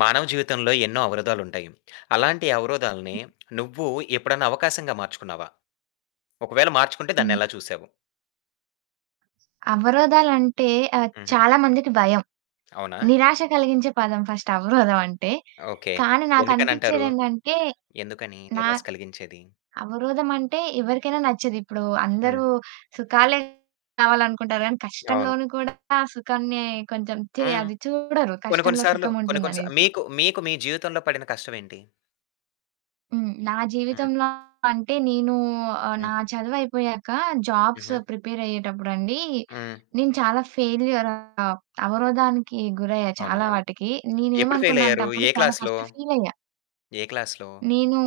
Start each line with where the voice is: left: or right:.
left: మానవ జీవితంలో ఎన్నో అవరోధాలుంటాయి. అలాంటి అవరోధాలని నువ్వు ఎప్పుడన్నా అవకాశంగా మార్చుకున్నావా? ఒకవేళ మార్చుకుంటే దాన్నెలా
right: హ్మ్.
left: చూసావు?
right: అవరోధాలంటే, ఆహ్,
left: హుహు.
right: చాలా మందికి భయం.
left: అవునా!
right: నిరాశ కలిగించే పదం ఫస్ట్ అవరోధం అంటే.
left: ఓకె.
right: కానీ
left: ఎందుకనంటారు?
right: నాకనిపిచ్చేది ఏందంటే,
left: ఎందుకని
right: నా
left: నిరాశ కలిగించేది?
right: అవరోధమంటే ఎవరికైనా నచ్చదు. ఇప్పుడు
left: హ్మ్.
right: అందరూ సుఖాలే కావాలనుకుంటారు కానీ,
left: అవును.
right: కష్టంలోను కూడా సుఖాన్ని కొంచెం చే
left: హ్మ్.
right: అది చూడరు
left: కొన్ని కొన్ని
right: కష్టంలో
left: సార్లు, కొన్ని కొన్ని సా
right: సుఖముంటుందనేసి.
left: మీకు మీకు మీ జీవితంలో పడిన కష్టం ఏంటి?
right: హ్మ్. నా
left: హ్మ్.
right: జీవితంలో అంటే నేను ఆహ్,
left: హ్మ్.
right: నా చదువుయిపోయాక జాబ్స్
left: హుహు.
right: ప్రిపేరయ్యేటప్పుడండి,
left: హ్మ్.
right: నేను చాలా ఫెయిల్యూర్ అవరోధానికి గురయ్యా
left: అవునా!
right: చాలా వాటికి.
left: ఎప్పుడు
right: నేనేమనుకున్నా అంటే
left: ఫెయిలయ్యారు?
right: అప్పుడు
left: ఏ
right: చాలా
left: క్లాస్‌లో?
right: ఫస్ట్ ఫీలయ్యా.
left: ఏ క్లాస్‌లో?
right: నేను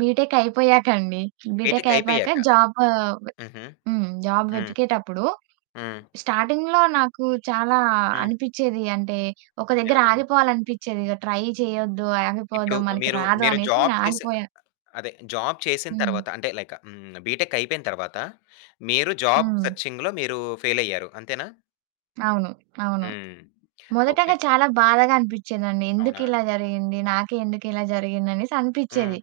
right: బీటెక్ అయిపోయాకండి. బీటెక్
left: బీటెక్
right: అయిపోయాక
left: అయిపోయాక.
right: జాబు వ
left: హుహు.
right: హ్మ్. జాబ్
left: హ్మ్.
right: వెతికేటప్పుడు
left: హ్మ్.
right: స్టార్టింగ్‌లో నాకు చాలా
left: హ్మ్.
right: అనిపిచ్చేది అంటే ఒక దగ్గర
left: ఏవని?
right: ఆగిపోవాలననిపిచ్చేది ఇగ ట్రై చేయొద్దు,
left: ఇప్పుడు
right: ఆగిపోద్దాం మనకి
left: మీరు
right: రాదు
left: మీరు
right: అనేసి
left: జాబ్ చేసి
right: నేనాగిపోయాను.
left: అదే జాబ్ చేసిన
right: హ్మ్.
left: తరువాత అంటే లైక్ హ్మ్. బీటెక్ అయిపోయిన తరువాత మీరు జాబ్
right: హ్మ్.
left: సెర్చింగ్‌లో మీరు ఫెయిలయ్యారు అంతేనా?
right: అవును. అవును.
left: హ్మ్.
right: మొదటగా
left: ఓకె.
right: చాలా బాధగా అనిపిచ్చిందండి.
left: అవునా?
right: ఎందుకిలా జరిగింది? నాకే ఎందుకిలా జరిగింది? అనేసి
left: హ్మ్.
right: అనిపిచ్చేది.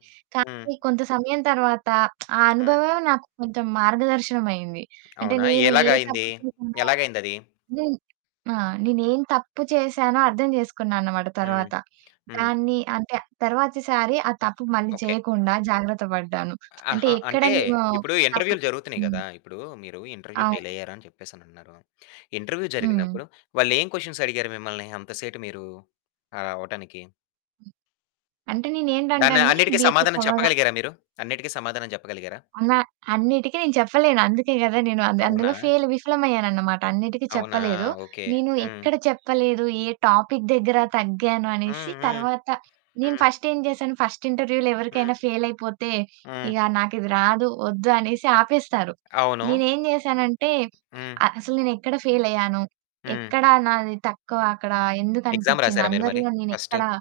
left: హ్మ్.
right: కానీ కొంత సమయం తరువాత, ఆ
left: హ్మ్.
right: అనుభవమే నాకు కొంచెం మార్గదర్శనమయ్యింది. అంటే
left: అవునా!
right: నేను ఏ
left: ఎలాగయింది?
right: తప్పు చేసానో,
left: ఎలాగయిందది?
right: నేను ఆ! నేను ఏం తప్పు చేసానో అర్థం చేసుకున్నా అనమాట
left: హ్మ్,
right: తరువాత.
left: హ్మ్.
right: దాన్ని అంటే తరువాత సారి ఆ తప్పు మళ్ళీ
left: ఓకె.
right: చేయకుండా జాగ్రత్త పడ్డాను. అంటే
left: ఆహా!
right: ఎక్కడ
left: అంటే
right: నేను
left: ఇప్పుడు
right: తప్పు
left: ఇంటర్వ్యూలు జరుగుతున్నాయి
right: హ్మ్.
left: గదా! ఇప్పుడు మీరు ఇంటర్వ్యూ
right: అవును.
left: ఫెయిలయ్యారు అని చెప్పేసనన్నారు. ఇంటర్వ్యూ
right: హుహు.
left: జరిగినప్పుడు, వాళ్ళేం క్వెషన్స్ అడిగారు మిమ్మల్ని అంత సేటు మీరు ఆహ్, రావటానికి.
right: అంటే నేనేంటంటే
left: దాన్ని
right: అండి
left: అన్నిటికి
right: బీటెక్
left: సమాధానం
right: అవ్వగా
left: చెప్పగలిగారా మీరు? అన్నిటికి సమాధానం చెప్పగలిగారా?
right: అనా అన్నిటికి నేను చెప్పలేను అందుకే గదా! నేను అన్ అందులో
left: అవునా!
right: ఫెయిల్ విఫలమయ్యాననమాట. అన్నిటికి
left: అవునా!
right: చెప్పలేదు.
left: ఓకే.
right: నేను
left: హ్మ్.
right: ఎక్కడ చెప్పలేదు, ఏ టాపిక్ దగ్గర తగ్గాను అనేసి
left: హ్మ్. హ్మ్.
right: తర్వాత, నేను
left: హ్మ్.
right: ఫస్టేం జేసాను. ఫస్ట్ ఇంటర్వ్యూలో
left: హ్మ్.
right: ఎవరికైనా ఫెయిలయిపోతే
left: హ్మ్.
right: ఇగ నాకిది రాదు, వద్దు అనేసి ఆపేస్తారు.
left: అవును.
right: నేనేం జేసానంటే,
left: హ్మ్.
right: అ అసలు నేనెక్కడ ఫెయిలయ్యాను,
left: హ్మ్.
right: ఎక్కడ నాది తక్కువ అక్కడ
left: ఎగ్జామ్
right: ఎందుకనిపిచ్చింది
left: రాసారా మీరు మరి
right: అందరిలో
left: ఫస్ట్?
right: నేనెక్కడ